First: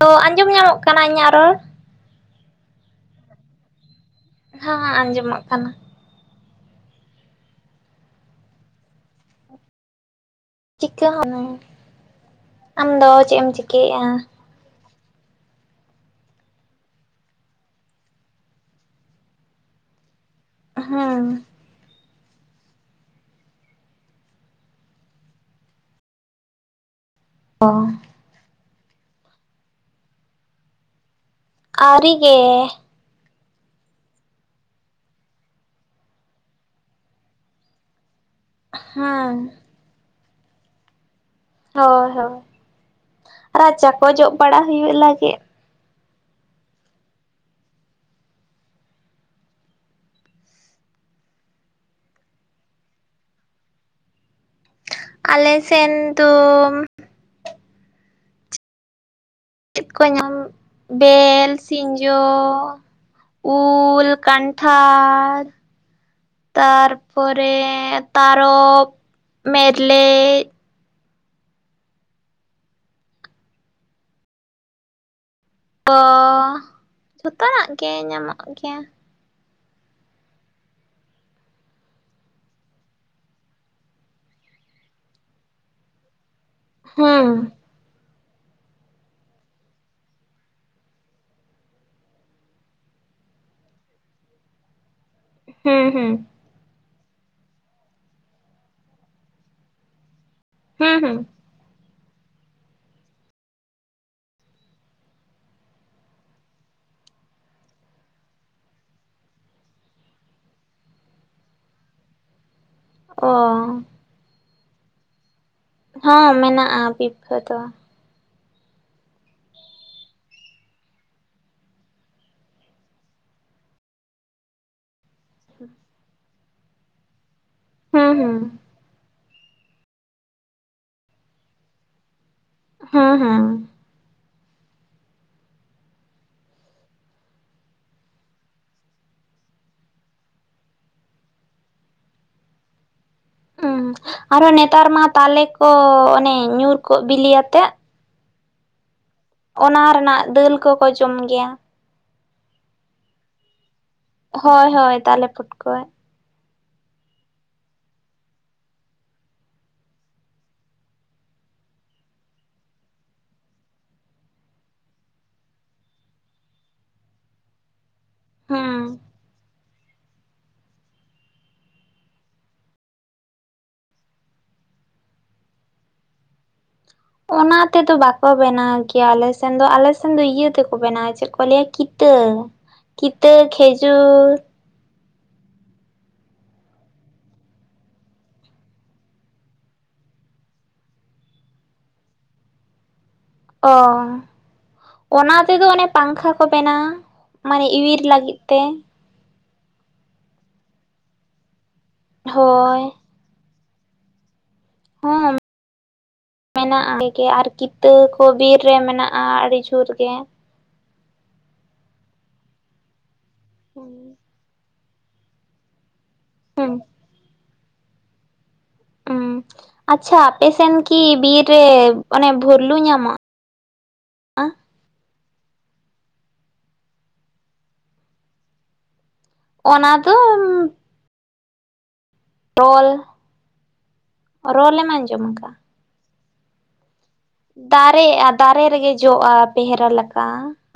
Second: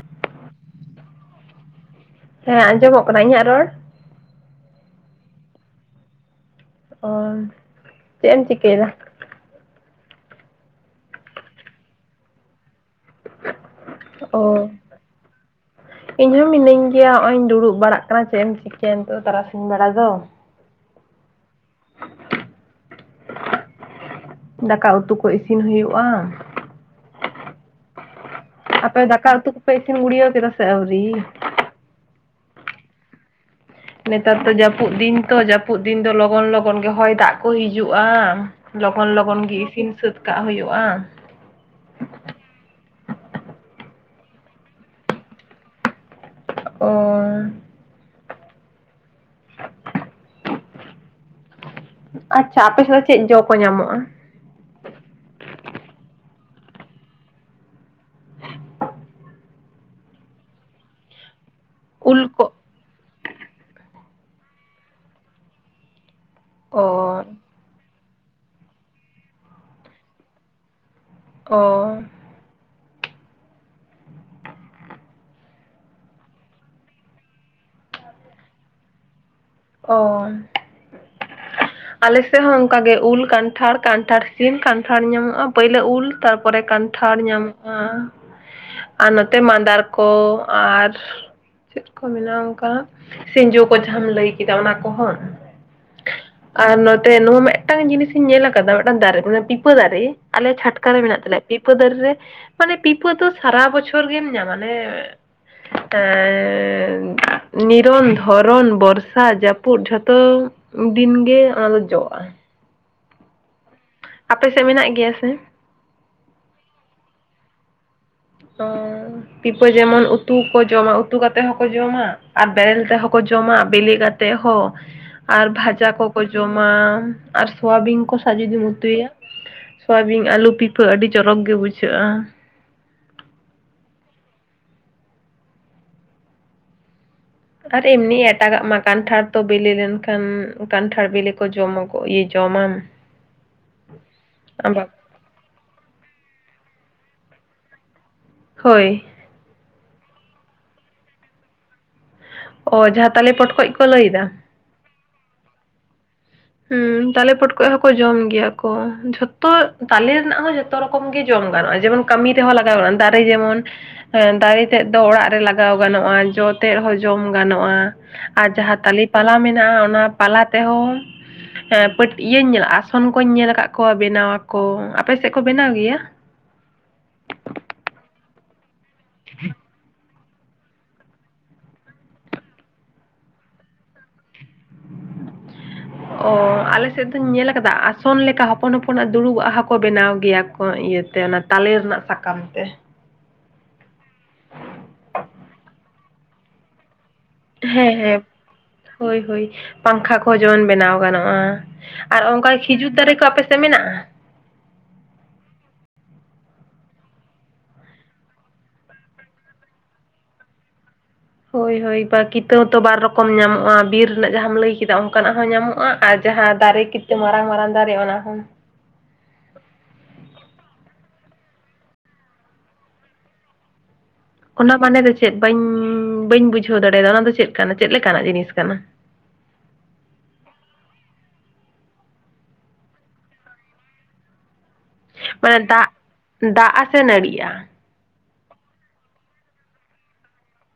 ᱛᱚ, ᱟᱸᱡᱚᱢ ᱧᱟᱢᱚᱜ ᱠᱟᱱᱟ ᱤᱧᱟᱜ ᱨᱚᱲ? ᱦᱮᱸ ᱟᱸᱡᱚᱢᱚᱜ ᱠᱟᱱᱟ ᱤᱧᱟᱜ ᱨᱚᱲ? ᱦᱟᱸ, ᱟᱸᱡᱚᱢᱚᱜ ᱠᱟᱱᱟ᱾ ᱚ ᱪᱮᱫ ᱮᱢ ᱪᱤᱠᱟᱹᱭᱫᱟ? ᱪᱤᱠᱟᱹ ᱦᱢ, ᱟᱢ ᱫᱚ ᱪᱮᱫ ᱮᱢ ᱪᱤᱠᱟᱹᱭᱮᱫᱼᱟ? ᱚ ᱤᱧ ᱦᱚᱸ ᱢᱤᱱᱟᱹᱧ ᱜᱮᱭᱟ ᱦᱚᱸᱜ ᱚᱭᱤᱧ ᱫᱩᱲᱩᱵ ᱵᱟᱲᱟᱜ ᱠᱟᱱᱟ ᱪᱮᱫ ᱮᱢ ᱪᱤᱠᱟᱹᱭᱟ ᱱᱮᱛᱚᱜ ᱛᱟᱨᱟᱥᱤᱧ ᱵᱮᱲᱟ ᱫᱚ᱾ ᱦᱮᱸ᱾ ᱫᱟᱠᱟ ᱩᱛᱩ ᱠᱚ ᱤᱥᱤᱱ ᱦᱩᱭᱩᱜᱼᱟ᱾ ᱚ᱾ ᱟᱯᱮ ᱫᱟᱠᱟ ᱩᱛᱩ ᱠᱚᱯᱮ ᱤᱥᱤᱱ ᱜᱩᱲᱭᱟᱹᱣ ᱠᱮᱫᱟ ᱥᱮ ᱟᱹᱣᱨᱤ? ᱟᱣᱨᱤ ᱜᱮ᱾ ᱱᱮᱛᱟᱨ ᱫᱚ ᱡᱟᱹᱯᱩᱫ ᱫᱤᱱ ᱛᱚ ᱡᱟᱹᱯᱩᱫ ᱫᱤᱱ ᱫᱚ ᱞᱚᱜᱚᱱ ᱞᱚᱜᱚᱱ ᱜᱮ ᱦᱚᱭ ᱫᱟᱜ ᱠᱚ ᱦᱤᱡᱩᱜᱼᱟ᱾ ᱞᱚᱜᱚᱱ ᱦᱩᱸ ᱞᱚᱜᱚᱱ ᱜᱤ ᱤᱥᱤᱱ ᱥᱟᱹᱛ ᱠᱟᱜ ᱦᱩᱭᱩᱜᱼᱟ᱾ ᱦᱳᱭ ᱦᱳᱭ, ᱨᱟᱪᱟᱠᱚ ᱡᱚᱜ ᱵᱟᱲᱟ ᱦᱩᱭᱩᱜ ᱞᱟᱹᱜᱤᱫ᱾ ᱚ᱾ ᱟᱪᱪᱷᱟ, ᱟᱯᱮᱥᱮᱫ ᱫᱚ ᱪᱮᱫ ᱡᱚ ᱠᱚ ᱧᱟᱢᱚᱜᱼᱟ? ᱟᱞᱮ ᱥᱮᱱ ᱫᱚ ᱪᱮᱫ ᱠᱚ ᱧᱟᱢ ᱵᱮᱞ, ᱩᱞ ᱥᱤᱸᱡᱚ᱾ ᱠᱚ ᱩᱞ, ᱠᱟᱱᱴᱷᱟᱲ, ᱚ ᱛᱟᱨᱯᱚᱨᱮ ᱛᱟᱨᱚᱚᱵᱽ, ᱢᱮᱨᱞᱮᱡ, ᱚ᱾ ᱛᱚ ᱡᱚᱛᱚᱱᱟᱜ ᱜᱮ ᱧᱟᱢᱚᱜ ᱜᱮᱭᱟ᱾ ᱚᱻ᱾ ᱟᱞᱮᱥᱮᱫ ᱦᱚᱸ ᱚᱱᱠᱟ ᱜᱮ ᱩᱞ ᱠᱟᱱᱴᱷᱟᱲ ᱠᱟᱱᱴᱷᱟᱲ ᱥᱤᱢ ᱠᱟᱱᱴᱷᱟᱲ ᱧᱟᱢᱚᱜᱼᱟ ᱯᱟᱹᱭᱞᱟᱹ ᱩᱞ᱾ ᱛᱟᱨᱯᱚᱨᱮ ᱠᱟᱱᱴᱷᱟᱲ ᱦᱩᱸ ᱧᱟᱢᱚᱜᱼᱟ᱾ ᱟᱨ ᱱᱚᱛᱮ ᱢᱟᱸᱫᱟᱲ ᱠᱚ᱾ ᱟᱨ ᱪᱮᱫ ᱠᱚ ᱢᱮᱱᱟᱜᱼᱟ ᱚᱱᱠᱟ, ᱥᱤᱸᱡᱚ ᱠᱚ ᱡᱟᱦᱟᱸᱢ ᱞᱟᱹᱭ ᱠᱮᱫᱟ ᱚᱱᱟ ᱠᱚᱦᱚᱸ? ᱦᱮᱸ ᱦᱮᱸ᱾ ᱟᱨ ᱱᱚᱛᱮ ᱱᱚᱣᱟ ᱢᱤᱫᱴᱟᱝ ᱡᱤᱱᱤᱥᱤᱧ ᱧᱮᱞ ᱟᱠᱟᱫᱟ ᱢᱤᱫᱴᱟᱝ ᱫᱟᱨᱮ ᱚᱱᱮ ᱯᱤᱯᱟᱹ ᱫᱟᱨᱮ᱾ ᱟᱞᱮ ᱪᱷᱟᱴᱠᱟ ᱦᱩᱸ ᱨᱮ ᱦᱩᱸ᱾ ᱢᱮᱱᱟᱜ ᱛᱟᱞᱮᱭᱟ᱾ ᱯᱤᱯᱟᱹ ᱫᱟᱨᱮ ᱨᱮ ᱢᱟᱱᱮ ᱯᱤᱯᱟᱹ ᱫᱚ ᱥᱟᱨᱟ ᱵᱚᱪᱷᱚᱨ ᱜᱮᱢ ᱧᱟᱢᱟ ᱱᱮ᱾ ᱱᱤᱨᱚᱱ, ᱫᱷᱚᱨᱚᱱ, ᱵᱚᱨᱥᱟ, ᱡᱟᱹᱯᱩᱫ ᱡᱷᱚᱛᱚ᱾ ᱫᱤᱱᱜᱮ ᱚᱱᱟᱫᱚ ᱡᱚᱜᱼᱟ᱾ ᱚ᱾ ᱟᱯᱮ ᱥᱮᱫ ᱢᱮᱱᱟᱜ ᱜᱮᱭᱟ ᱥᱮ᱾ ᱦᱚᱸ ᱢᱮᱱᱟᱜᱼᱟ ᱯᱤᱯᱷᱟᱹ ᱫᱚ ᱟᱨ ᱯᱤᱯᱟᱹ ᱡᱮᱢᱚᱱ ᱩᱛᱩ ᱠᱚ ᱡᱚᱢᱟ ᱩᱛᱩ ᱠᱟᱛᱮ ᱦᱚᱸᱠᱚ ᱡᱚᱢᱟ ᱟᱨ ᱵᱮᱨᱮᱞ ᱛᱮᱦᱚᱸᱠᱚ ᱡᱚᱢᱟ ᱵᱤᱞᱤ ᱠᱟᱛᱮ ᱛᱮ ᱦᱚᱸ ᱟᱨ ᱵᱷᱟᱡᱟ ᱠᱚᱠᱚ ᱡᱚᱢᱟ ᱟᱨ ᱥᱳᱣᱟᱵᱤᱱ ᱦᱩᱸ ᱠᱚ ᱦᱩᱸ᱾ ᱥᱟᱶ ᱡᱩᱫᱤ ᱩᱛᱩᱭᱟ ᱥᱚᱣᱟᱵᱤᱱ ᱟᱹᱞᱩ ᱯᱤᱯᱷᱟᱹ ᱟᱹᱰᱤ ᱪᱚᱨᱚᱠ ᱜᱮ ᱵᱩᱡᱷᱟᱹᱜᱼᱟ ᱦᱮᱸ ᱦᱮᱸ ᱟᱨ ᱮᱢ ᱱᱤᱭᱟᱹ ᱮᱴᱟᱜᱟᱜ ᱢᱟ ᱠᱟᱱᱴᱷᱟᱲ ᱛᱚ ᱵᱤᱞᱤ ᱞᱮᱱᱠᱷᱟᱱ ᱠᱟᱱᱴᱷᱟᱲ ᱵᱤᱞᱤ ᱠᱚ ᱡᱚᱢᱟ ᱡᱚᱢᱟᱢ ᱦᱸ ᱟᱨᱚ ᱟᱢᱵᱟ ᱱᱮᱛᱟᱨ ᱢᱟ ᱛᱟᱞᱮ ᱠᱚ ᱚᱱᱮ ᱧᱩᱨ ᱠᱚᱜ ᱵᱤᱞᱤᱭᱟᱛᱮᱜ ᱦᱳᱭ ᱚᱱᱟ ᱨᱮᱱᱟᱜ ᱫᱟᱹᱞ ᱠᱚᱠᱚ ᱡᱚᱢ ᱜᱮᱭᱟ᱾ ᱚ ᱡᱟᱦᱟᱸ ᱛᱟᱞᱮ ᱯᱚᱴ ᱠᱷᱚᱡ ᱠᱚ ᱞᱟᱹᱭ ᱮᱫᱟ ᱦᱳᱭ ᱦᱳᱭ ᱛᱟᱞᱮ ᱯᱚᱴᱠᱚᱡ ᱦᱮᱸ ᱛᱟᱞᱮ ᱯᱚᱴ ᱠᱚᱚᱡ ᱦᱚᱸᱠᱚ ᱡᱚᱢ ᱜᱮᱭᱟ ᱠᱚ ᱡᱷᱚᱛᱚ ᱛᱟᱞᱮ ᱨᱮᱱᱟᱜ ᱦᱚᱸ ᱡᱚᱛᱚ ᱡᱚᱛᱚ ᱨᱚᱠᱚᱢ ᱜᱮ ᱡᱚᱢ ᱜᱟᱱᱚᱜᱼᱟ ᱡᱮᱢᱚᱱ ᱠᱟᱹᱢᱤ ᱛᱮᱦᱚᱸ ᱞᱟᱜᱟᱣᱼᱟ ᱫᱟᱨᱮ ᱡᱮᱢᱚᱱ ᱦᱮᱸ ᱫᱟᱨᱮ ᱛᱮᱫ ᱫᱚ ᱚᱲᱟᱜ ᱨᱮ ᱞᱟᱜᱟᱣ ᱜᱟᱱᱚᱜᱼᱟ ᱡᱚ ᱛᱮᱫ ᱦᱚᱸ ᱡᱚᱢ ᱜᱟᱱᱚᱜᱼᱟ ᱟᱨ ᱦᱩᱸ᱾ ᱡᱟᱦᱟᱸ ᱛᱟᱞᱤ ᱯᱟᱞᱟ ᱢᱮᱱᱟᱜᱼᱟ ᱚᱱᱟ ᱯᱟᱞᱟ ᱛᱮᱦᱚᱸ ᱦᱮᱸ ᱯᱤᱴᱭᱟᱹ ᱤᱭᱟᱹᱧ ᱧᱮᱞ ᱟᱥᱚᱱ ᱠᱚᱧ ᱧᱮᱞ ᱟᱠᱟᱫ ᱠᱚᱣᱟ ᱵᱮᱱᱟᱣ ᱟᱠᱚ ᱟᱯᱮ ᱥᱮᱫ ᱠᱚ ᱵᱮᱱᱟᱣ ᱜᱮᱭᱟ ᱚᱱᱟ ᱛᱮᱫᱚ ᱵᱟᱠᱚ ᱵᱮᱱᱟᱣ ᱜᱮᱭᱟ ᱟᱞᱮᱥᱮᱱ ᱫᱚ ᱟᱞᱮ ᱫᱚ ᱤᱭᱟᱹ ᱛᱮᱠᱚ ᱵᱮᱱᱟᱣᱟ ᱪᱮᱫ ᱠᱚ ᱞᱟᱹᱭᱟ ᱠᱤᱛᱟᱹ ᱠᱤᱛᱟᱹ ᱠᱷᱮᱡᱩᱨ᱾ [inaudible] ᱚᱻ ᱟᱞᱮ ᱥᱮᱫ ᱫᱚᱧ ᱧᱮᱞᱞᱟ ᱠᱟᱫᱟ ᱟᱥᱚᱱ ᱞᱮᱠᱟ ᱦᱚᱯᱚᱱ ᱦᱚᱯᱚᱱᱟᱜ ᱫᱩᱲᱩᱵ ᱦᱟᱜ ᱠᱚ ᱵᱮᱱᱟᱣ ᱜᱮᱭᱟ ᱠᱚ ᱤᱭᱟᱹᱛᱮ ᱛᱮ ᱚᱱᱟ ᱛᱟᱞᱮ ᱨᱮᱱᱟᱜ ᱥᱟᱠᱟᱢ ᱛᱮ ᱚ ᱚᱱᱟ ᱛᱮᱫᱚ ᱚᱱᱮ ᱯᱟᱝᱠᱷᱟ ᱠᱚ ᱵᱮᱱᱟᱜᱼᱟ ᱦᱮᱸ ᱦᱮᱸ ᱦᱳᱭ ᱦᱳᱭ ᱯᱟᱝᱠᱷᱟ ᱠᱚᱦᱚᱸ ᱡᱮᱢᱚᱱ ᱵᱮᱱᱟᱣ ᱜᱟᱱᱚᱜᱼᱟ ᱟᱨ ᱚᱱᱠᱟ ᱠᱷᱤᱡᱩᱨ ᱦᱳᱭ ᱫᱟᱨᱮ ᱠᱚ ᱟᱯᱮ ᱥᱮᱫ ᱢᱮᱱᱟᱜᱼᱟ ᱦᱚ ᱢᱮᱱᱟᱜᱼᱟ ᱜᱮ ᱟᱨ ᱠᱤᱛᱟᱹ ᱠᱚ ᱵᱤᱨ ᱨᱮ ᱢᱮᱱᱟᱜᱼᱟ ᱟᱹᱰᱤ ᱡᱳᱨ ᱜᱮ ᱦᱳᱭ ᱦᱳᱭ ᱵᱟ ᱠᱤᱛᱟᱹ ᱛᱚ ᱵᱟᱨ ᱨᱚᱠᱚᱢ ᱧᱟᱢᱚᱜᱼᱟ ᱵᱤᱨ ᱨᱮᱱᱟᱜ ᱡᱟᱦᱟᱸᱟᱢ ᱞᱟᱹᱭ ᱠᱮᱫᱟ ᱚᱱᱠᱟᱱᱟᱜ ᱦᱚᱸ ᱧᱟᱢᱚᱜᱼᱟ ᱟᱨ ᱡᱟᱦᱟᱸ ᱦᱩᱸ ᱫᱟᱨᱮ ᱠᱤᱛᱩ ᱢᱟᱨᱟᱝ ᱢᱟᱨᱟᱝ ᱫᱟᱨᱮ ᱚᱱᱟ ᱠᱷᱚᱱ ᱩ ᱟᱪᱪᱷᱟ ᱟᱯᱮᱥᱮᱱ ᱠᱤ ᱵᱤᱨ ᱨᱮ ᱚᱱᱮ ᱵᱷᱩᱨᱞᱩ ᱧᱟᱢᱚᱜ ᱚᱱᱟ ᱢᱟᱱᱮᱨᱮ ᱪᱮᱫ ᱵᱟᱹᱧ ᱵᱟᱹᱧ ᱵᱩᱡᱷᱟᱹᱣ ᱫᱟᱲᱮᱭᱟᱫᱟ ᱚᱱᱟ ᱫᱚ ᱪᱮᱫ ᱠᱟᱱᱟ ᱪᱮᱫ ᱞᱮᱠᱟᱱᱟᱜ ᱡᱤᱱᱤᱥ ᱠᱟᱱᱟ᱾ ᱚᱱᱟ ᱫᱚ ᱨᱚᱞ ᱨᱚᱞ ᱮᱢ ᱟᱡᱚᱢ ᱢᱟᱱᱮ ᱫᱟᱜ ᱫᱟᱜ ᱟ ᱥᱮ ᱱᱟᱲᱤᱭᱟ ᱫᱟᱨᱮᱜᱼᱟ ᱫᱟᱨᱮ ᱨᱮᱜᱮ ᱡᱚᱜᱼᱟ ᱯᱮᱦᱨᱟ ᱞᱮᱠᱟ᱾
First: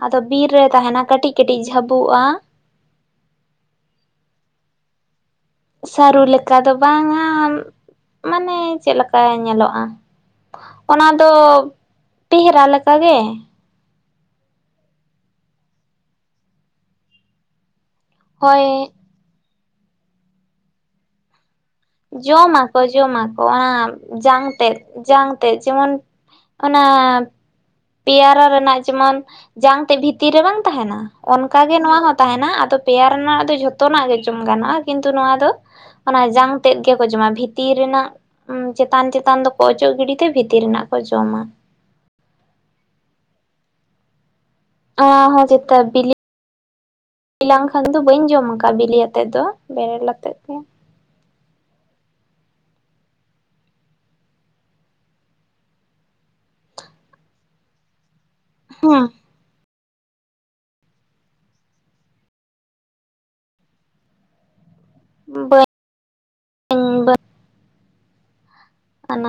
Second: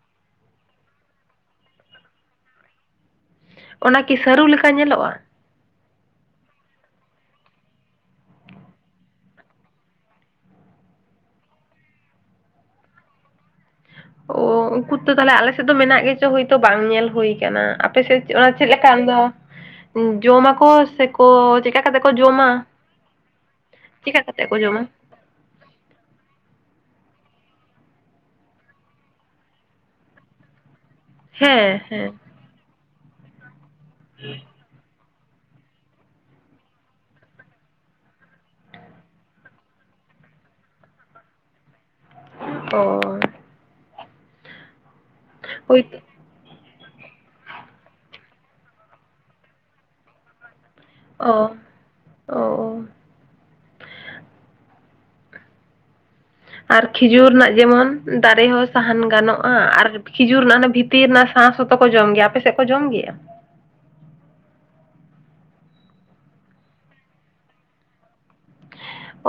ᱟᱫᱚ ᱵᱤᱨ ᱨᱮ ᱛᱟᱦᱮᱱᱟ ᱠᱟᱹᱴᱤᱡ ᱠᱟᱹᱴᱤᱡ ᱡᱷᱟᱹᱵᱚᱜᱼᱟ ᱚᱱᱟ ᱠᱤ ᱥᱟᱹᱨᱩ ᱞᱮᱠᱟ ᱧᱮᱞᱚᱜᱼᱟ ᱥᱟᱹᱨᱩ ᱞᱮᱠᱟ ᱫᱚ ᱵᱟᱝᱟ ᱢᱟᱱᱮ ᱪᱮᱫᱞᱮᱠᱟ ᱧᱮᱞᱚᱜᱼᱟ ᱚᱱᱟ ᱫᱚ ᱴᱮᱦᱨᱟ ᱞᱮᱠᱟ ᱜᱮ ᱚ ᱩᱱᱠᱩ ᱛᱚ ᱛᱟᱦᱚᱞᱮ ᱟᱞᱮᱥᱮᱫ ᱫᱚ ᱢᱮᱱᱟᱜ ᱜᱮᱪᱚ ᱦᱳᱭᱛᱚ ᱵᱟᱝ ᱧᱮᱞ ᱦᱩᱭ ᱟᱠᱟᱱᱟ ᱟᱯᱮᱥᱮᱫ ᱚᱱᱟ ᱦᱳᱭ ᱪᱮᱫ ᱞᱮᱠᱟ ᱟᱢ ᱫᱚ ᱡᱚᱢᱟᱠᱚ ᱥᱮᱠᱚ ᱪᱮᱫ ᱞᱮᱠᱟ᱾ ᱡᱚᱢᱟᱠᱚ ᱡᱚᱢᱟᱠᱚ ᱚᱱᱟ ᱪᱮᱠᱟ ᱡᱟᱝ ᱠᱟᱛᱮᱜ ᱠᱚ ᱛᱮᱮᱫ ᱡᱚᱢᱟ ᱡᱟᱝ ᱛᱮ ᱡᱮᱢᱚᱱ ᱚᱱᱟ ᱯᱮᱭᱟᱨᱟ ᱨᱮᱱᱟᱜ ᱡᱮᱢᱚᱱ ᱡᱟᱝ ᱛᱮᱫ ᱵᱷᱤᱛᱤᱨ ᱨᱮ ᱵᱟᱝ ᱛᱟᱦᱮᱱᱟ ᱚᱱᱠᱟᱜᱮ ᱦᱮᱸ ᱱᱚᱣᱟ ᱦᱮᱸ ᱦᱚᱸ ᱛᱟᱦᱮᱱᱟ ᱟᱫᱚ ᱯᱮᱭᱟᱨ ᱨᱮᱱᱟᱜ ᱫᱚ ᱡᱷᱚᱛᱚᱱᱟᱜ ᱜᱮ ᱡᱚᱢ ᱜᱟᱱᱚᱜᱼᱟ ᱠᱤᱱᱛᱩ ᱱᱚᱣᱟ ᱫᱚ ᱚᱱᱟ ᱡᱟᱝ ᱛᱮᱫ ᱜᱮᱠᱚ ᱡᱚᱢᱟ ᱵᱷᱤᱛᱤᱨ ᱨᱮᱱᱟᱜ ᱪᱮᱛᱟᱱ ᱪᱮᱛᱟᱱ ᱫᱚᱠᱚ ᱚᱪᱚᱜ ᱜᱤᱰᱤ ᱛᱮ ᱵᱷᱤᱛᱤᱨ ᱨᱮᱱᱟᱜ ᱠᱚ ᱡᱚᱢᱟ᱾ ᱚ ᱚ ᱦᱚᱸ ᱪᱮᱛᱟ ᱦᱳᱭᱛᱚ ᱵᱤᱞᱤ ᱞᱮᱞᱟᱝ ᱠᱷᱟᱱ ᱫᱚ ᱵᱟᱹᱧ ᱡᱚᱢ ᱟᱠᱟᱜ ᱵᱤᱞᱤ ᱟᱛᱮ ᱫᱚ ᱵᱮᱨᱮᱞ ᱟᱛᱮᱜ ᱫᱚ ᱚ ᱚᱸᱦ ᱟᱨ ᱠᱷᱤᱡᱩᱨ ᱨᱮᱱᱟᱜ ᱡᱮᱢᱚᱱ ᱫᱟᱨᱮ ᱦᱚᱸ ᱥᱟᱦᱟᱱ ᱦᱮᱸ ᱜᱟᱱᱚᱜᱼᱟ ᱟᱨ ᱠᱷᱤᱡᱩᱨ ᱨᱮᱱᱟᱜ ᱦᱟᱸᱱᱟ ᱵᱷᱤᱛᱤᱨ ᱨᱮᱱᱟᱜ ᱥᱟᱥ ᱦᱚᱸᱛᱚ ᱠᱚ ᱡᱚᱢ ᱜᱮᱭᱟ ᱟᱯᱮ ᱥᱮᱫ ᱠᱚ ᱡᱚᱢ ᱜᱮᱭᱟ? ᱵᱟᱹᱧ ᱵᱟᱹᱧ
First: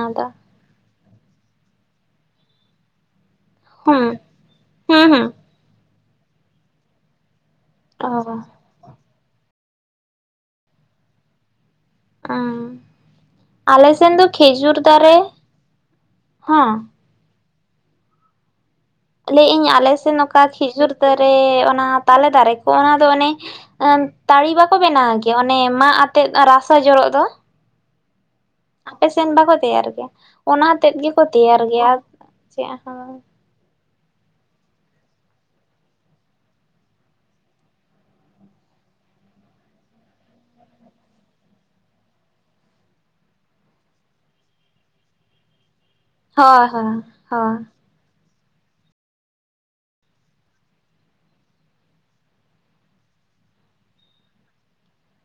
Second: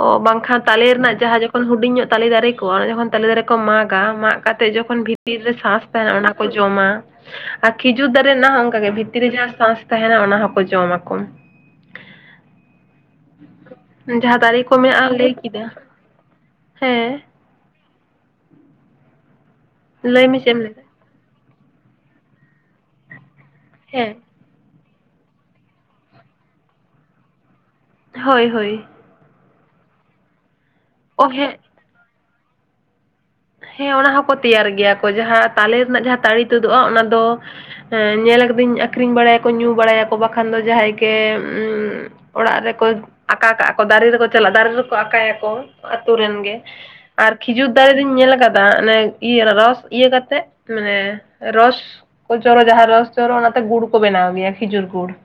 ᱚ ᱵᱟᱝᱠᱷᱟᱱ ᱛᱟᱞᱮ ᱨᱮᱱᱟᱜ ᱡᱟᱦᱟᱸ ᱡᱚᱠᱷᱚᱱ ᱦᱩᱰᱤᱧ ᱧᱚᱜ ᱛᱟᱞᱮ ᱫᱟᱨᱮ ᱠᱚᱣᱟ ᱡᱚᱠᱷᱚᱱ ᱛᱟᱞᱮ ᱫᱟᱨᱮ ᱠᱚ ᱢᱟᱜᱼᱟ ᱦᱩᱸ ᱢᱟᱜ ᱠᱟᱛᱮ ᱡᱚᱠᱷᱚᱱ ᱦᱩᱸ ᱦᱩᱸ ᱵᱷᱤᱛᱤᱨ ᱨᱮ ᱥᱟᱥ ᱛᱟᱦᱮᱱᱟ ᱚᱱᱟ ᱠᱚ ᱡᱚᱢᱟ ᱟᱨ ᱠᱷᱤᱡᱩᱨ ᱚ ᱫᱟᱨᱮ ᱨᱮᱱᱟᱜ ᱦᱚᱸ ᱚᱱᱠᱟᱜᱮ ᱵᱷᱤᱛᱤᱨ ᱨᱮ ᱡᱟᱦᱟᱸ ᱥᱟᱥ ᱛᱟᱦᱮᱱᱟ ᱚᱱᱟ ᱦᱚᱸᱠᱚ ᱡᱚᱢᱟ ᱟᱠᱚ ᱚᱦ ᱟᱞᱮ ᱥᱮᱱ ᱫᱚ ᱠᱷᱮᱡᱩᱨ ᱦᱩᱭᱩᱜᱼᱟ ᱫᱟᱨᱮ ᱞᱟᱹᱭ ᱠᱮᱫᱟ ᱦᱚᱸ ᱦᱮᱸ ᱞᱟᱹᱭ ᱤᱧ ᱟᱞᱮ ᱥᱮᱫ ᱞᱟᱹᱭ ᱢᱮ ᱱᱚᱝᱠᱟ ᱪᱮᱫ ᱮᱢ ᱞᱟᱹᱭᱫᱟ ᱠᱷᱤᱡᱩᱨ ᱫᱟᱨᱮ ᱚᱱᱟ ᱛᱟᱞᱮ ᱫᱟᱨᱮ ᱠᱚ ᱚᱱᱟ ᱫᱚ ᱚᱱᱮ ᱦᱮᱸ ᱛᱟᱲᱤ ᱵᱟᱠᱚ ᱵᱮᱱᱟᱣ ᱜᱮᱭᱟ ᱚᱱᱮ ᱢᱟᱜᱽ ᱟᱛᱮᱜ ᱨᱟᱥᱟ ᱡᱚᱨᱚᱜ ᱫᱚ ᱦᱳᱭ ᱦᱳᱭ ᱟᱯᱮ ᱥᱮᱱ ᱵᱟᱠᱚ ᱛᱮᱭᱟᱨ ᱜᱮᱭᱟ ᱚᱱᱟ ᱛᱮᱫ ᱜᱮᱠᱚ ᱚ ᱦᱮᱸ ᱛᱮᱭᱟᱨ ᱜᱮᱭᱟ ᱪᱮᱫ ᱦᱚᱸ ᱵᱟᱝ ᱦᱮᱸ ᱚᱱᱟ ᱦᱚᱸᱠᱚ ᱛᱮᱭᱟᱨ ᱜᱮᱭᱟ ᱠᱚ ᱡᱟᱦᱟᱸ ᱛᱟᱞᱮ ᱨᱮᱱᱟᱜ ᱡᱟᱦᱟᱸ ᱛᱟᱲᱤ ᱛᱩᱫᱩᱜᱼᱟ ᱚᱱᱟ ᱫᱚ ᱧᱮᱞ ᱠᱟᱹᱫᱟᱹᱧ ᱟᱠᱷᱨᱤᱧ ᱵᱟᱲᱟᱭᱟᱠᱚ ᱧᱩ ᱵᱟᱲᱟᱭᱟᱠᱚ ᱵᱟᱠᱷᱟᱱ ᱫᱚ ᱡᱟᱦᱟᱸᱭ ᱜᱮ ᱚᱲᱟᱜ ᱨᱮᱠᱚ ᱟᱠᱟ ᱠᱟᱜᱼᱟ ᱠᱚ ᱫᱟᱨᱮ ᱨᱮᱠᱚ ᱪᱟᱞᱟᱜᱼᱟ ᱫᱟᱨᱮ ᱨᱮᱠᱚ ᱟᱠᱟ ᱭᱟᱠᱚ ᱟᱹᱛᱩ ᱨᱮᱱ ᱜᱮ ᱦᱳᱭ ᱦᱳᱭ ᱟᱨ ᱦᱳᱭ ᱠᱷᱤᱡᱩᱨ ᱫᱟᱲᱮ ᱨᱤᱱ ᱧᱮᱞ ᱟᱠᱟᱫᱟ ᱚᱱᱮ ᱤᱭᱟᱹ ᱨᱚᱥ ᱤᱭᱟᱹ ᱠᱟᱛᱮ ᱢᱟᱱᱮ ᱨᱚᱥ ᱩᱡᱷᱟᱞᱚ ᱡᱟᱦᱟᱸ ᱨᱚᱥ ᱡᱚᱨᱚᱜ ᱚᱱᱟᱛᱮ ᱜᱩᱲ ᱠᱚ ᱵᱮᱱᱟᱣ ᱜᱮᱭᱟ ᱠᱷᱤᱡᱩᱨ ᱜᱩᱲ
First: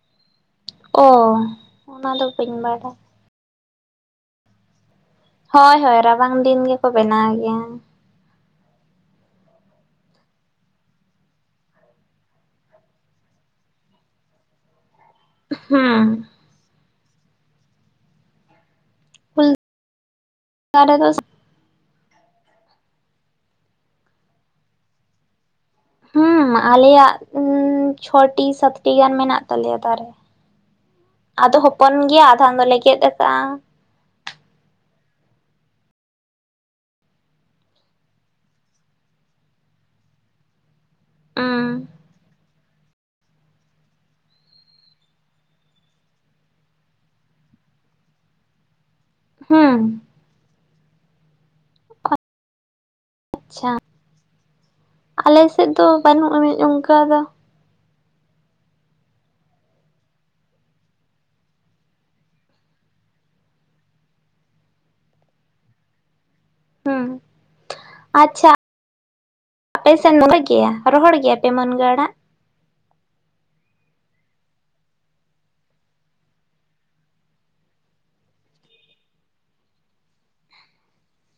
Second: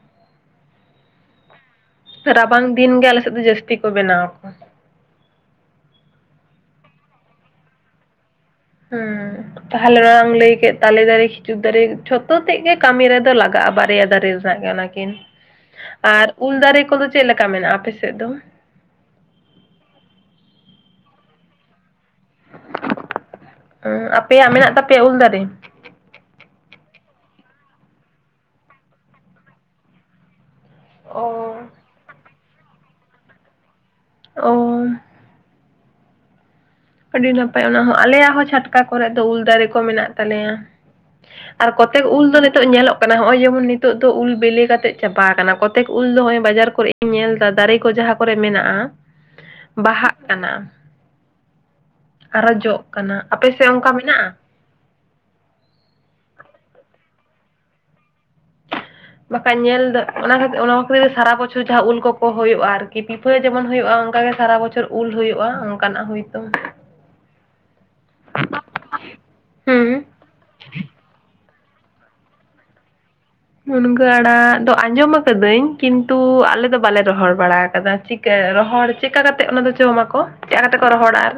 ᱚ ᱚᱱᱟ ᱫᱚ ᱵᱟᱹᱧ ᱨᱟᱵᱟᱝ ᱫᱤᱱ ᱵᱟᱰᱟᱭ ᱜᱮ ᱟᱞᱮ ᱥᱮᱱ ᱫᱚ ᱡᱟᱹᱥᱛᱤ ᱠᱚ ᱵᱮᱱᱟᱣ ᱟᱠᱚ ᱦᱳᱭ ᱦᱳᱭ ᱨᱟᱵᱟᱝ ᱫᱤᱱ ᱜᱮᱠᱚ ᱵᱮᱱᱟᱣ ᱜᱮᱭᱟ᱾ ᱦᱩᱸ ᱛᱟᱦᱚᱞᱮ ᱚᱱᱟ ᱮᱢ ᱞᱟᱹᱭ ᱠᱮᱫ ᱛᱟᱞᱮ ᱫᱟᱨᱮ ᱠᱷᱤᱡᱩᱨ ᱫᱟᱨᱮ ᱡᱷᱚᱛᱚ ᱛᱮᱫ ᱜᱮ ᱠᱟᱹᱢᱤ ᱨᱮᱫᱚ ᱞᱟᱜᱟᱜᱼᱟ ᱵᱟᱨᱭᱟ ᱫᱟᱨᱮ ᱨᱮ ᱢᱮᱱᱟᱜ ᱜᱮᱭᱟ ᱚᱱᱟ ᱠᱤᱱ ᱟᱨ ᱦᱩᱸ ᱩᱞ ᱫᱟᱨᱮ ᱠᱚᱫᱚ ᱪᱮᱫ ᱞᱮᱠᱟ ᱢᱮᱱᱟᱜᱼᱟ ᱟᱯᱮ ᱥᱮᱫ ᱫᱚ ᱩᱞ ᱫᱟᱨᱮ ᱫᱚ ᱟᱯᱮᱭᱟᱜ ᱢᱮᱱᱟᱜ ᱛᱟᱯᱮᱭᱟ ᱩᱞ ᱫᱟᱨᱮ᱾ ᱦᱩᱸ ᱟᱞᱮᱭᱟᱜ ᱪᱷᱚᱴᱤ ᱥᱟᱛᱴᱤ ᱜᱟᱱ ᱢᱮᱱᱟᱜ ᱛᱟᱞᱮᱭᱟ ᱫᱟᱨᱮ ᱚ ᱟᱫᱚ ᱦᱚᱯᱚᱱ ᱜᱮᱭᱟ ᱟᱫᱷᱟᱢ ᱫᱚᱞᱮ ᱜᱮᱫ ᱟᱠᱟᱜᱼᱟ᱾ ᱚ ᱟᱹᱰᱤ ᱱᱟᱯᱟᱭ ᱚᱱᱟ ᱦᱚᱸ ᱟᱞᱮᱭᱟᱜ ᱦᱚᱸ ᱪᱷᱟᱴᱠᱟ ᱠᱚᱨᱮ ᱫᱚ ᱩᱞ ᱫᱟᱨᱮ ᱠᱚ ᱢᱮᱱᱟᱜ ᱛᱟᱞᱮᱭᱟ᱾ ᱩᱸ ᱟᱨ ᱠᱚᱛᱮᱠ ᱩᱞ ᱫᱚᱞᱮ ᱱᱤᱛᱚᱜ ᱧᱮᱞᱚᱜ ᱠᱟᱱᱟ ᱦᱚᱜᱼᱚᱭ ᱡᱮᱢᱚᱱ ᱱᱤᱛᱚᱜ ᱫᱚ ᱩᱞ ᱵᱤᱞᱮ ᱠᱟᱛᱮ ᱪᱟᱵᱟ ᱟᱠᱟᱱᱟ ᱠᱚᱛᱮᱠ ᱩᱞ ᱫᱚ ᱱᱚᱜᱼᱚᱭ ᱵᱟᱡᱟᱨ ᱠᱚᱨᱮ ᱤᱧ ᱧᱮᱞ ᱫᱟ ᱫᱟᱨᱮ ᱠᱚ ᱡᱟᱦᱟᱸ ᱠᱚᱨᱮ ᱢᱮᱱᱟᱜᱼᱟ ᱦᱩᱸ ᱵᱟᱦᱟᱜ ᱠᱟᱱᱟ᱾ ᱟᱨᱚ ᱡᱚᱜ ᱠᱟᱱᱟ ᱟᱯᱮ ᱥᱮᱫ ᱟᱪᱪᱷᱟ ᱚᱱᱠᱟ ᱢᱮᱱᱟᱜᱼᱟ᱾ ᱟᱞᱮ ᱥᱮᱫ ᱫᱚ ᱵᱟᱹᱱᱩᱜ ᱟᱹᱱᱤᱡᱽ ᱚᱱᱠᱟ ᱫᱚ᱾ [inaudible] ᱵᱟᱠᱷᱟᱡ ᱧᱮᱞ ᱫᱚ ᱚᱱᱟ ᱠᱚᱫᱚ ᱚᱱᱟ ᱥᱟᱨᱟ ᱵᱚᱪᱷᱩ ᱡᱟᱦᱟᱸ ᱩᱞ ᱠᱚᱠᱚ ᱦᱩᱭᱩᱜᱼᱟ ᱟᱨᱠᱤ ᱯᱤ ᱯᱷᱮᱨ ᱡᱮᱢᱚᱱ ᱦᱩᱭᱩᱜᱼᱟ ᱚᱱᱠᱟᱜ ᱜᱮ ᱥᱟᱨᱟ ᱵᱚᱪᱷᱚᱨ ᱩᱞ ᱦᱩᱭᱩᱜᱼᱟ ᱚᱱᱠᱟᱱᱟᱜ ᱦᱳᱭ ᱛᱳ ᱦᱩᱸ ᱟᱪᱪᱷᱟ ᱟᱯᱮ ᱦᱩᱸ ᱥᱮᱱ [unintelligible] ᱜᱮᱭᱟ ᱨᱚᱦᱚᱲ ᱜᱮᱭᱟ ᱛᱮᱢᱚᱱ ᱜᱮ ᱟᱲᱟᱜ ᱢᱩᱱᱜᱟᱹ ᱟᱲᱟᱜ ᱫᱚ ᱟᱸᱡᱚᱢ ᱠᱟᱹᱫᱟᱹᱧ ᱠᱤᱱᱛᱩ ᱟᱞᱮ ᱫᱚ ᱵᱟᱞᱮ ᱨᱚᱦᱚᱭ ᱵᱟᱲᱟ ᱟᱠᱟᱫᱟ ᱨᱚᱦᱚᱲ ᱪᱮᱫ ᱞᱮᱠᱟ ᱠᱟᱛᱮ ᱚᱱᱟ ᱫᱚ ᱡᱚᱢᱟᱠᱚ ᱪᱮᱫᱠᱟ ᱠᱟᱛᱮ ᱠᱚ ᱨᱚᱦᱚᱲᱟ ᱟᱨ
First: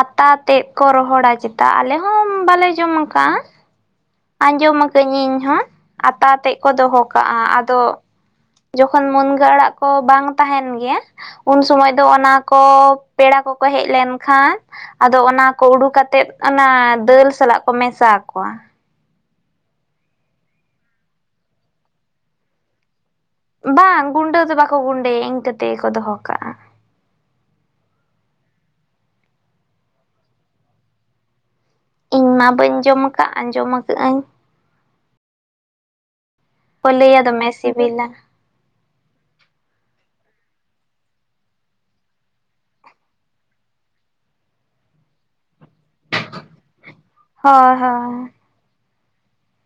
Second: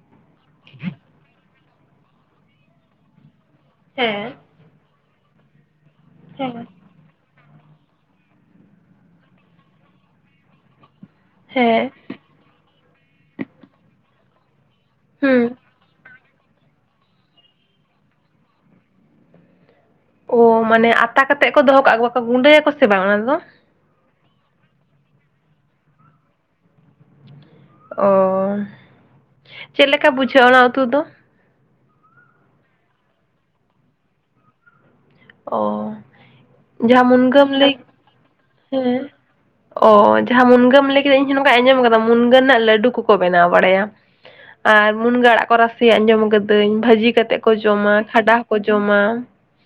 ᱟᱛᱟ ᱛᱮᱫ ᱠᱚ ᱨᱚᱦᱚᱲ ᱪᱮᱛᱟᱜ ᱟᱞᱮ ᱦᱚᱸ ᱵᱟᱞᱮ ᱡᱚᱢ ᱠᱟᱜᱼᱟ ᱦᱮᱸ ᱟᱸᱡᱚᱢ ᱟᱠᱟᱹ ᱤᱧ ᱦᱚᱸ ᱟᱛᱟ ᱦᱮᱸ ᱛᱮᱫ ᱠᱚ ᱫᱚᱦᱚ ᱠᱟᱜ ᱠᱟᱜ ᱟᱫᱚ ᱡᱚᱠᱷᱚᱱ ᱢᱩᱱᱜᱟᱹ ᱟᱲᱟᱜ ᱠᱚ ᱵᱟᱝ ᱛᱟᱦᱮᱱ ᱜᱮᱭᱟ ᱩᱱ ᱦᱮᱸ ᱥᱚᱢᱚᱭ ᱫᱚ ᱚᱱᱟ ᱠᱚ ᱯᱮᱲᱟ ᱠᱚᱠᱚ ᱦᱮᱡ ᱞᱮᱱᱠᱷᱟᱱ ᱟᱫᱚ ᱦᱩᱸ ᱚᱱᱟ ᱠᱚ ᱩᱰᱩᱠ ᱠᱟᱛᱮᱫ ᱚᱱᱟ ᱫᱟᱹᱞ ᱥᱟᱞᱟᱜ ᱠᱚ ᱢᱮᱥᱟᱠᱚᱣᱟ ᱢᱟᱱᱮ ᱟᱛᱟ ᱠᱟᱛᱮᱜ ᱠᱚ ᱫᱚᱦᱚ ᱠᱟᱜ ᱟ ᱠᱚ ᱜᱩᱸᱰᱟᱹᱭᱟᱠᱚ ᱥᱮ ᱵᱟᱝ ᱚᱱᱟ ᱫᱚ ᱵᱟᱝ ᱜᱩᱸᱰᱟᱹ ᱫᱚ ᱵᱟᱠᱚ ᱜᱩᱸᱰᱟᱹᱭᱟ ᱤᱱᱠᱟᱹ ᱛᱮᱠᱚ ᱫᱚᱦᱚ ᱠᱟᱜᱼᱟ ᱚ ᱪᱮᱫ ᱞᱮᱠᱟ ᱵᱩᱡᱷᱟᱹᱜ ᱚᱱᱟ ᱩᱛᱩ ᱫᱚ ᱤᱧ ᱢᱟ ᱵᱟᱹᱧ ᱡᱚᱢ ᱟᱠᱟᱫ ᱟᱸᱡᱚᱢ ᱟᱠᱟᱫᱟᱹᱧ ᱚ ᱠᱚ ᱡᱟᱦᱟᱸ ᱞᱟᱹᱭᱟ ᱢᱩᱱᱜᱟᱹᱢ ᱫᱚᱢᱮ ᱞᱟᱹᱭ ᱥᱤᱵᱤᱞᱟ ᱦᱮᱸ ᱚ ᱡᱟᱦᱟᱸ ᱢᱩᱱᱜᱟᱹᱢ ᱞᱟᱹᱭ ᱠᱮᱫᱟ ᱤᱧ ᱦᱚᱸ ᱱᱚᱝᱠᱟ ᱟᱸᱡᱚᱢ ᱠᱟᱫᱟ ᱢᱩᱱᱜᱟᱹᱱ ᱨᱮᱱᱟᱜ ᱞᱟᱹᱰᱩ ᱠᱚᱠᱚ ᱵᱮᱱᱟᱣ ᱵᱟᱲᱟᱭᱟ ᱟᱨ ᱢᱩᱱᱜᱟᱹ ᱟᱲᱟᱜ ᱠᱚ ᱨᱟᱥᱮᱭᱟᱜ ᱟᱸᱡᱚᱢ ᱟᱠᱟᱫᱟᱹᱧ ᱵᱷᱟᱹᱡᱤ ᱠᱟᱛᱮᱫ ᱠᱚ ᱦᱳᱭ ᱡᱚᱢᱟ ᱦᱳᱭ ᱠᱷᱟᱰᱟ ᱦᱚᱸᱠᱚ ᱡᱚᱢᱟ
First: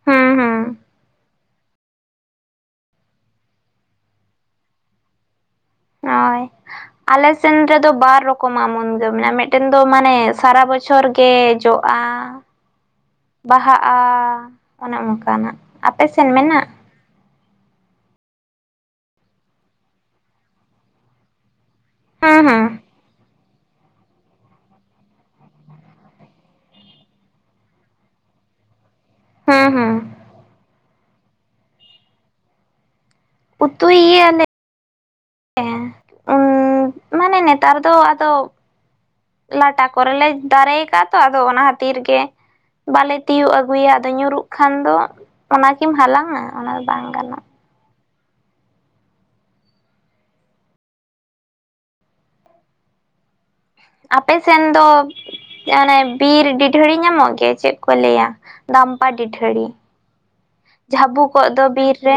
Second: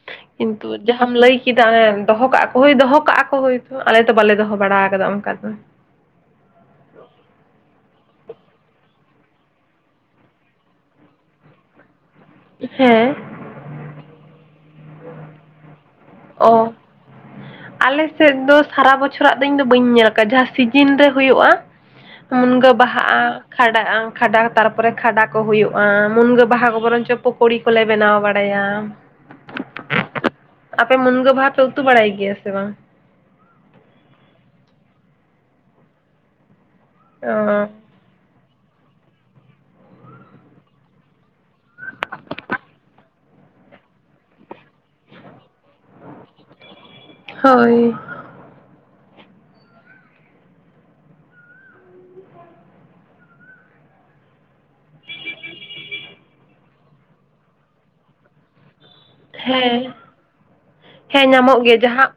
ᱦᱩᱸ ᱦᱩᱸ ᱠᱤᱱᱛᱩ ᱡᱟᱦᱟᱸᱢ ᱞᱟᱹᱭ ᱠᱮᱫᱟ ᱚᱱᱮ ᱫᱚᱦᱚ ᱠᱟᱜᱼᱟ ᱠᱚ ᱦᱳᱭ ᱫᱚᱦᱚ ᱠᱟᱜᱼᱟ ᱠᱚ ᱦᱳᱭᱛᱚ ᱟᱞᱮ ᱛᱚ ᱵᱟᱞᱮ ᱫᱚᱦᱚ ᱵᱟᱲᱟ ᱠᱟᱫᱟ ᱚᱱᱠᱟ ᱫᱚ ᱱᱚᱭ ᱟᱞᱮ ᱥᱮᱱ ᱨᱮᱫᱚ ᱵᱟᱨ ᱨᱚᱠᱚᱢᱟᱜ ᱢᱩᱱᱜᱟᱹ ᱢᱮᱱᱟᱜᱼᱟ ᱢᱤᱫᱴᱮᱱ ᱫᱚ ᱢᱟᱱᱮ ᱥᱟᱨᱟ ᱵᱚᱪᱷᱚᱨ ᱵᱚᱪᱷᱚᱨ ᱜᱮ ᱡᱚᱜᱼᱟ ᱦᱮᱸ ᱵᱟᱦᱟᱜᱼᱟ ᱚᱱᱮ ᱚᱱᱠᱟᱱᱟᱜ ᱟᱯᱮ ᱥᱮ ᱚ ᱟᱞᱮ ᱥᱮᱫ ᱫᱚ ᱥᱟᱨᱟ ᱵᱚᱪᱷᱚᱨᱟᱜ ᱫᱚ ᱤᱧ ᱫᱚ ᱵᱟᱹᱧ ᱧᱮᱞ ᱟᱠᱟᱫᱼᱟ ᱡᱟᱦᱟᱸ ᱥᱤᱡᱤᱱ ᱨᱮ ᱦᱩᱭᱩᱜᱼᱟ ᱦᱩᱸ ᱦᱩᱸ ᱢᱩᱱᱜᱟᱹ ᱵᱟᱦᱟᱜᱼᱟ ᱠᱷᱟᱰᱟᱜᱼᱟ ᱠᱷᱟᱰᱟ ᱛᱟᱨᱯᱚᱨᱮ ᱠᱷᱟᱰᱟ ᱠᱚ ᱦᱩᱭᱩᱜᱼᱟ ᱢᱩᱱᱜᱟᱹ ᱵᱟᱦᱟ ᱠᱚ ᱵᱚᱨᱚᱱ ᱪᱚᱝ ᱯᱚᱠᱚᱲᱤ ᱠᱚᱞᱮ ᱵᱮᱱᱟᱣ ᱵᱟᱲᱟᱭᱟ ᱦᱮᱸ ᱦᱮᱸ ᱟᱯᱮ ᱢᱩᱱᱜᱟᱹ ᱵᱟᱦᱟ ᱯᱮ ᱩᱛᱩ ᱵᱟᱲᱟᱭ ᱜᱮᱭᱟ ᱥᱮ ᱵᱟᱝ ᱩᱛᱩᱭ ᱜᱮᱭᱟ ᱞᱮ ᱢᱟᱱᱮ ᱱᱮᱛᱟᱨ ᱫᱚ ᱟᱫᱚ ᱞᱟᱴᱟ ᱠᱚᱨᱮᱞᱮ ᱫᱟᱨᱮ ᱟᱠᱟᱫ ᱛᱚ ᱟᱫᱚ ᱚᱱᱟ ᱠᱷᱟᱹᱛᱤᱨ ᱜᱮ ᱵᱟᱞᱮ ᱛᱤᱭᱳᱜ ᱟᱹᱜᱩᱭᱟ ᱟᱫᱚ ᱧᱩᱨᱩᱜ ᱠᱷᱟᱱ ᱫᱚ ᱚᱱᱟ ᱠᱤᱢ ᱦᱟᱞᱟᱝᱼᱟ ᱚᱱᱟ ᱵᱟᱝ ᱜᱟᱱᱚᱜᱼᱟ ᱦᱳᱭ ᱟᱯᱮ ᱥᱮᱱ ᱫᱚ ᱚᱱᱮ ᱵᱤᱨ ᱰᱤᱰᱷᱟᱹᱲᱤ ᱧᱟᱢᱚᱜ ᱜᱮ ᱪᱮᱫ ᱠᱚ ᱞᱟᱹᱭᱟ ᱫᱟᱢᱯᱟ ᱰᱤᱰᱷᱟᱹᱲᱤ ᱦᱮᱸ ᱡᱟᱦᱟᱹ ᱵᱩ ᱦᱮᱸ ᱠᱚᱜ ᱧᱟᱢᱚᱜ ᱫᱚ ᱜᱮᱭᱟ ᱵᱤᱨ ᱡᱟᱦᱟᱸ ᱨᱮ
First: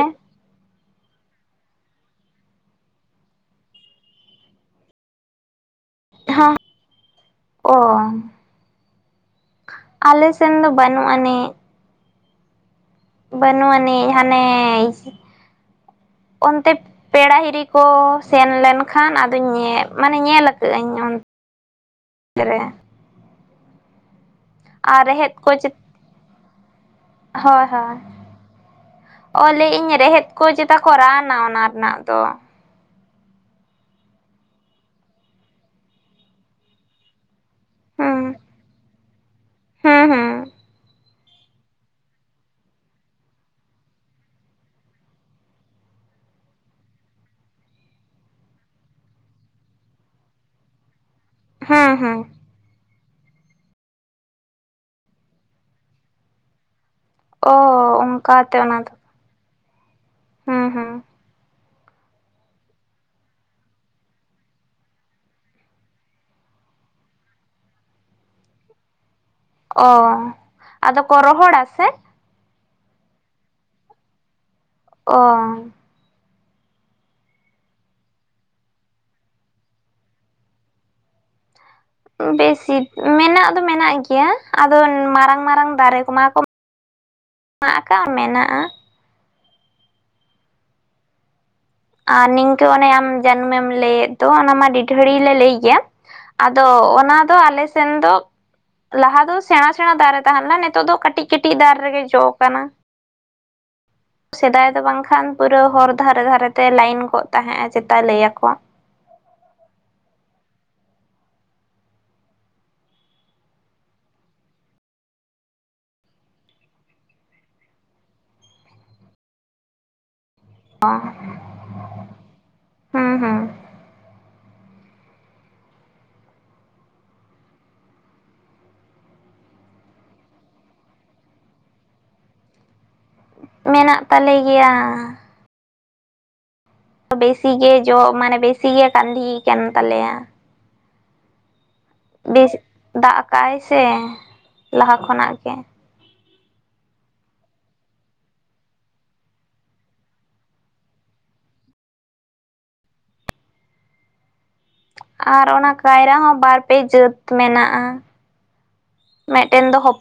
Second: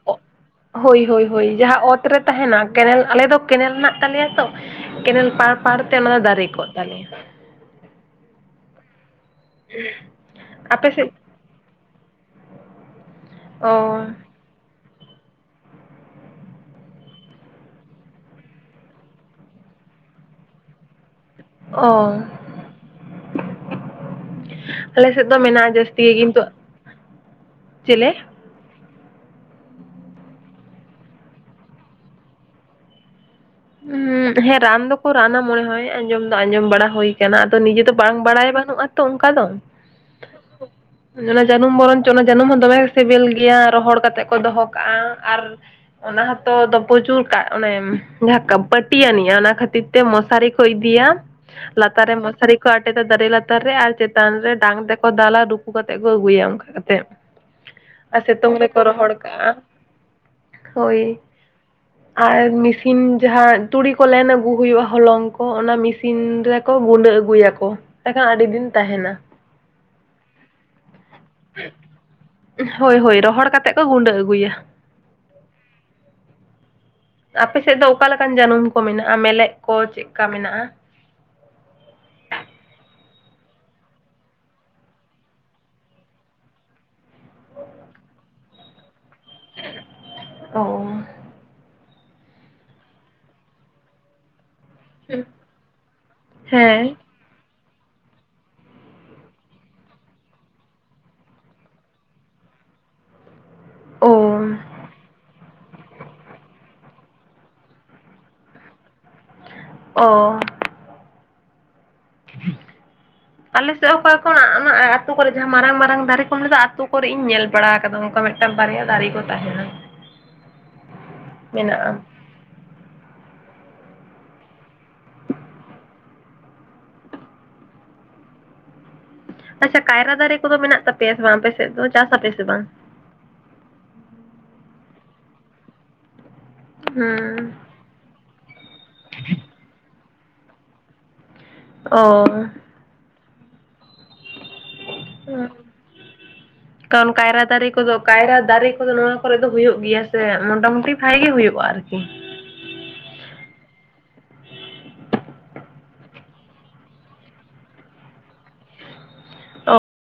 ᱦᱳᱭ ᱦᱳᱭ ᱦᱳᱭ ᱡᱟᱦᱟᱸ ᱚᱛ ᱨᱮ ᱛᱟᱦᱮᱱᱟ ᱠᱮᱱᱮᱞ ᱟᱞᱮ ᱫᱚ ᱠᱮᱱᱮᱞ ᱢᱮᱱᱟᱜᱮ ᱛᱟᱞᱮᱭᱟ ᱛᱚ ᱠᱮᱱᱮᱞ ᱯᱟᱲ ᱯᱟᱲᱛᱮ ᱢᱟᱱᱮ ᱫᱟᱨᱮ ᱦᱚᱸ ᱠᱚ ᱛᱟᱞᱮᱭᱟ ᱚ ᱟᱞᱮ ᱥᱮᱱ ᱫᱚ ᱟᱯᱮ ᱵᱟᱹᱱᱩᱜ ᱥᱮᱫ ᱟᱹᱱᱤᱡ ᱵᱟᱹᱱᱩᱜ ᱟᱹᱱᱤᱡ ᱚ ᱦᱟᱱᱮ ᱚᱱᱛᱮ ᱯᱮᱲᱟ ᱦᱤᱨᱤ ᱠᱚ ᱥᱮᱱᱞᱱᱠᱷᱟᱱ ᱟᱫᱚᱧ ᱢᱟᱱᱮ ᱧᱮᱞᱠᱟᱜ ᱟᱹᱧ ᱚ ᱟᱨ ᱟᱞᱮ ᱥᱮᱫ ᱨᱮᱦᱮᱫ ᱫᱚ ᱠᱚ ᱪᱚ ᱢᱮᱱᱟᱜᱼᱟ ᱡᱟᱹᱥᱛᱤ ᱜᱮ ᱠᱤᱱᱛᱩ ᱦᱳᱭ ᱦᱳᱭ ᱪᱮᱞᱮ ᱚ ᱞᱮᱭ ᱤᱧ ᱨᱮᱦᱮᱫ ᱠᱚ ᱪᱮᱫᱟ ᱠᱚ ᱨᱟᱱᱟᱼᱟ ᱚᱱᱟ ᱨᱮᱱᱟᱜ ᱫᱚ ᱦᱩ ᱦᱮᱸ ᱨᱟᱱ ᱫᱚᱠᱚ ᱨᱟᱱ ᱢᱚᱱᱮ ᱦᱚ ᱟᱸᱡᱚᱢ ᱫᱚ ᱟᱸᱡᱚᱢ ᱵᱟᱲᱟ ᱦᱩᱭ ᱟᱠᱟᱱᱟ ᱛᱚ ᱱᱤᱡᱮ ᱫᱚ ᱦᱩᱸ ᱵᱟᱝ ᱵᱟᱲᱟᱭ ᱵᱟᱹᱱᱩᱜᱼᱟ ᱛᱚ ᱚᱱᱠᱟ ᱫᱚ ᱦᱩᱸ ᱦᱩᱸ ᱚᱱᱟ ᱡᱟᱹᱱᱩᱢ ᱵᱚᱨᱚᱱ ᱪᱚ ᱚᱱᱟ ᱡᱟᱹᱱᱩᱢ ᱦᱚᱸ ᱫᱚᱢᱮ ᱥᱤᱵᱤᱞ ᱜᱮᱭᱟ ᱨᱚᱦᱚᱲ ᱠᱟᱛᱮᱜ ᱠᱚ ᱫᱚᱦᱚ ᱠᱟᱜᱼᱟ ᱟᱨ ᱚᱱᱟ ᱦᱚᱸᱛᱚ ᱫᱚ ᱯᱚᱡᱩᱨ ᱠᱟᱜ ᱚᱱᱮᱢ ᱡᱟᱦᱟᱸ ᱯᱟᱹᱴᱤ ᱟᱹᱱᱤᱡᱼᱟ ᱚᱱᱟ ᱠᱷᱟᱹᱛᱤᱨ ᱛᱮ ᱢᱚᱥᱟᱨᱤ ᱠᱚ ᱤᱫᱤᱭᱟ ᱦᱩᱸ ᱞᱟᱛᱟᱨ ᱨᱮ ᱦᱩᱸ ᱢᱚᱥᱟᱨᱤ ᱟᱴᱮᱫᱟ ᱫᱟᱨᱮ ᱞᱟᱛᱟᱨ ᱨᱮ ᱟᱨ ᱪᱮᱛᱟᱱ ᱨᱮ ᱰᱟᱝ ᱛᱮᱠᱚ ᱫᱟᱞᱟ ᱨᱩᱠᱩ ᱠᱟᱛᱮᱫ ᱠᱚ ᱟᱹᱜᱩᱭᱟ ᱚᱱᱠᱟ ᱠᱟᱛᱮ ᱚ ᱟᱨ ᱥᱤᱛᱩᱝ ᱚᱱᱠᱟᱛᱮ ᱚᱱᱟ ᱨᱮᱠᱚ ᱫᱚ ᱨᱚᱦᱚᱲ ᱠᱟᱜᱼᱟ ᱦᱩᱸ ᱦᱩᱸ ᱦᱳᱭ ᱟᱨ ᱢᱤᱥ ᱤᱥᱤᱱ ᱡᱟᱦᱟᱸ ᱛᱩᱲᱤ ᱠᱚ ᱞᱮᱱ ᱟᱹᱜᱩ ᱦᱩᱭᱩᱜᱼᱟ ᱦᱚᱞᱚᱝ ᱠᱚ ᱚᱱᱟ ᱢᱤᱥᱤᱱ ᱨᱮᱠᱚ ᱜᱩᱸᱰᱟᱹ ᱟᱹᱜᱩᱭᱟᱠᱚ᱾ ᱮᱱᱠᱷᱟᱱ ᱟᱹᱰᱤ ᱫᱤᱱ ᱛᱟᱦᱮᱱᱟ᱾ ᱚ ᱟᱫᱚ ᱠᱚ ᱨᱚᱦᱚᱲᱟ ᱥᱮ ᱦᱳᱭ ᱦᱳᱭ ᱨᱚᱦᱚᱲ ᱠᱟᱛᱮᱜ ᱠᱚ ᱜᱩᱸᱰᱟᱹ ᱟᱹᱜᱩᱭᱟ᱾ ᱚ ᱟᱯᱮ ᱥᱮᱫ ᱫᱚ ᱚᱠᱟ ᱞᱮᱠᱟᱱ ᱡᱟᱹᱱᱩᱢ ᱠᱚ ᱢᱮᱱᱟᱜᱼᱟ ᱢᱮᱞᱮᱫ ᱠᱚ ᱪᱮᱫ ᱠᱟ ᱢᱮᱱᱟᱜᱼᱟ ᱵᱮᱥᱤ ᱢᱮᱱᱟᱜ ᱫᱚ ᱢᱮᱱᱟᱜ ᱜᱮᱭᱟ ᱟᱫᱚ ᱢᱟᱨᱟᱝ ᱢᱟᱨᱟᱝ ᱫᱟᱨᱮ ᱠᱚᱢᱟ ᱠᱚ᱾ ᱟᱠᱟ ᱢᱮᱱᱟᱜᱼᱟ ᱚ ᱟᱨ ᱱᱤᱝᱠᱟᱹ ᱚᱱᱮ ᱟᱢ ᱡᱟᱱᱩᱢᱮᱢ ᱞᱟᱹᱭᱮᱫ ᱫᱚ ᱚᱱᱟ ᱢᱟ᱾ ᱜᱷᱟᱹᱲᱤ ᱞᱮ ᱞᱟᱹᱭ ᱜᱮᱭᱟ ᱟᱫᱚ ᱦᱮᱸ ᱚᱱᱟ ᱫᱚ ᱟᱞᱮ ᱥᱮᱱ ᱫᱚ ᱞᱟᱦᱟ ᱫᱚ ᱥᱮᱬᱟ ᱥᱮᱬᱟ ᱫᱟᱨᱮ ᱛᱟᱦᱮᱸ ᱞᱮᱱᱟ ᱱᱤᱛᱚᱜ ᱫᱚ ᱠᱟᱹᱴᱤᱡ ᱠᱟᱹᱴᱤᱡ ᱫᱟᱨᱮ ᱨᱮᱜᱮ ᱡᱚ ᱠᱟᱱᱟ᱾ ᱚ ᱥᱮᱫᱟᱭ ᱫᱚ ᱵᱟᱝᱠᱷᱟᱱ ᱯᱩᱨᱟᱹ ᱦᱚᱨ ᱫᱷᱟᱨᱮ ᱫᱷᱟᱨᱮ ᱛᱮ ᱞᱟᱭᱤᱱ ᱠᱚᱜ ᱛᱟᱦᱮᱸᱜ ᱼᱮ ᱪᱮᱛᱟ ᱞᱟᱹᱭᱟᱠᱚ ᱚ [inaudible] ᱟᱞᱮ ᱥᱮᱫ ᱚᱠᱟ ᱠᱷᱚᱱᱟᱜ ᱚᱱᱟ ᱟ ᱟᱹᱛᱩ ᱠᱚᱨᱮ ᱡᱟᱦᱟᱸ ᱢᱟᱨᱟᱝ ᱢᱟᱨᱟᱝ ᱫᱟᱨᱮ ᱠᱚᱢ ᱞᱮᱫᱟ ᱟᱛᱩ ᱠᱚᱨᱮ ᱤᱧ ᱧᱮᱞ ᱵᱟᱲᱟ ᱠᱟᱫᱟ ᱚᱱᱠᱟ ᱢᱤᱫᱴᱟᱝ ᱢᱤᱫᱴᱟᱝ ᱵᱟᱨᱭᱟ ᱫᱟᱨᱤ ᱠᱚ ᱛᱟᱦᱮᱱᱟ᱾ ᱚ ᱢᱮᱱᱟᱜᱼᱟ ᱟᱪᱪᱷᱟ ᱠᱟᱭᱨᱟ ᱫᱟᱨᱮ ᱠᱚᱫᱚ ᱢᱮᱱᱟᱜ ᱛᱟᱯᱮᱭᱟ ᱥᱮ ᱵᱟᱝ ᱟᱯᱮ ᱥᱮᱫ ᱫᱚ ᱪᱟᱥ ᱟᱯᱮ ᱥᱮ ᱵᱟᱝ᱾ ᱢᱮᱱᱟᱜ ᱛᱟᱞᱮ ᱜᱮᱭᱟ᱾ ᱦᱩᱸ ᱵᱮᱥᱤᱜ ᱜᱮ ᱡᱚ ᱢᱟᱱᱮ ᱵᱮᱥᱤ ᱜᱮ ᱠᱟᱸᱫᱷᱤᱭ ᱠᱟᱱ ᱛᱟᱞᱮᱭᱟ ᱚ ᱵᱮᱥ ᱫᱟᱜ ᱟᱠᱟᱭ ᱥᱮ ᱞᱟᱦᱟ ᱠᱷᱚᱱᱟᱜ ᱜᱮ ᱠᱟᱨᱚᱱ ᱠᱟᱭᱨᱟ ᱫᱟᱨᱮ ᱠᱚᱫᱚ ᱠᱟᱭᱨᱟ ᱫᱟᱨᱮ ᱠᱚᱫᱚ ᱱᱚᱣᱟ ᱠᱚᱨᱮ ᱫᱚ ᱦᱩᱭᱩᱜ ᱜᱮᱭᱟ ᱥᱮ ᱢᱚᱴᱟ ᱢᱩᱴᱤ ᱵᱷᱟᱜᱤ ᱜᱮ ᱦᱩᱭᱩᱜᱼᱟ ᱟᱨᱠᱤ ᱟᱨ ᱚᱱᱟ ᱠᱟᱭᱨᱟ ᱦᱚᱸ ᱵᱟᱨ ᱯᱮ ᱡᱟᱹᱛ ᱢᱮᱱᱟᱜᱼᱟ ᱢᱤᱫᱴᱮᱱ ᱫᱚ ᱦᱚᱯᱚᱱ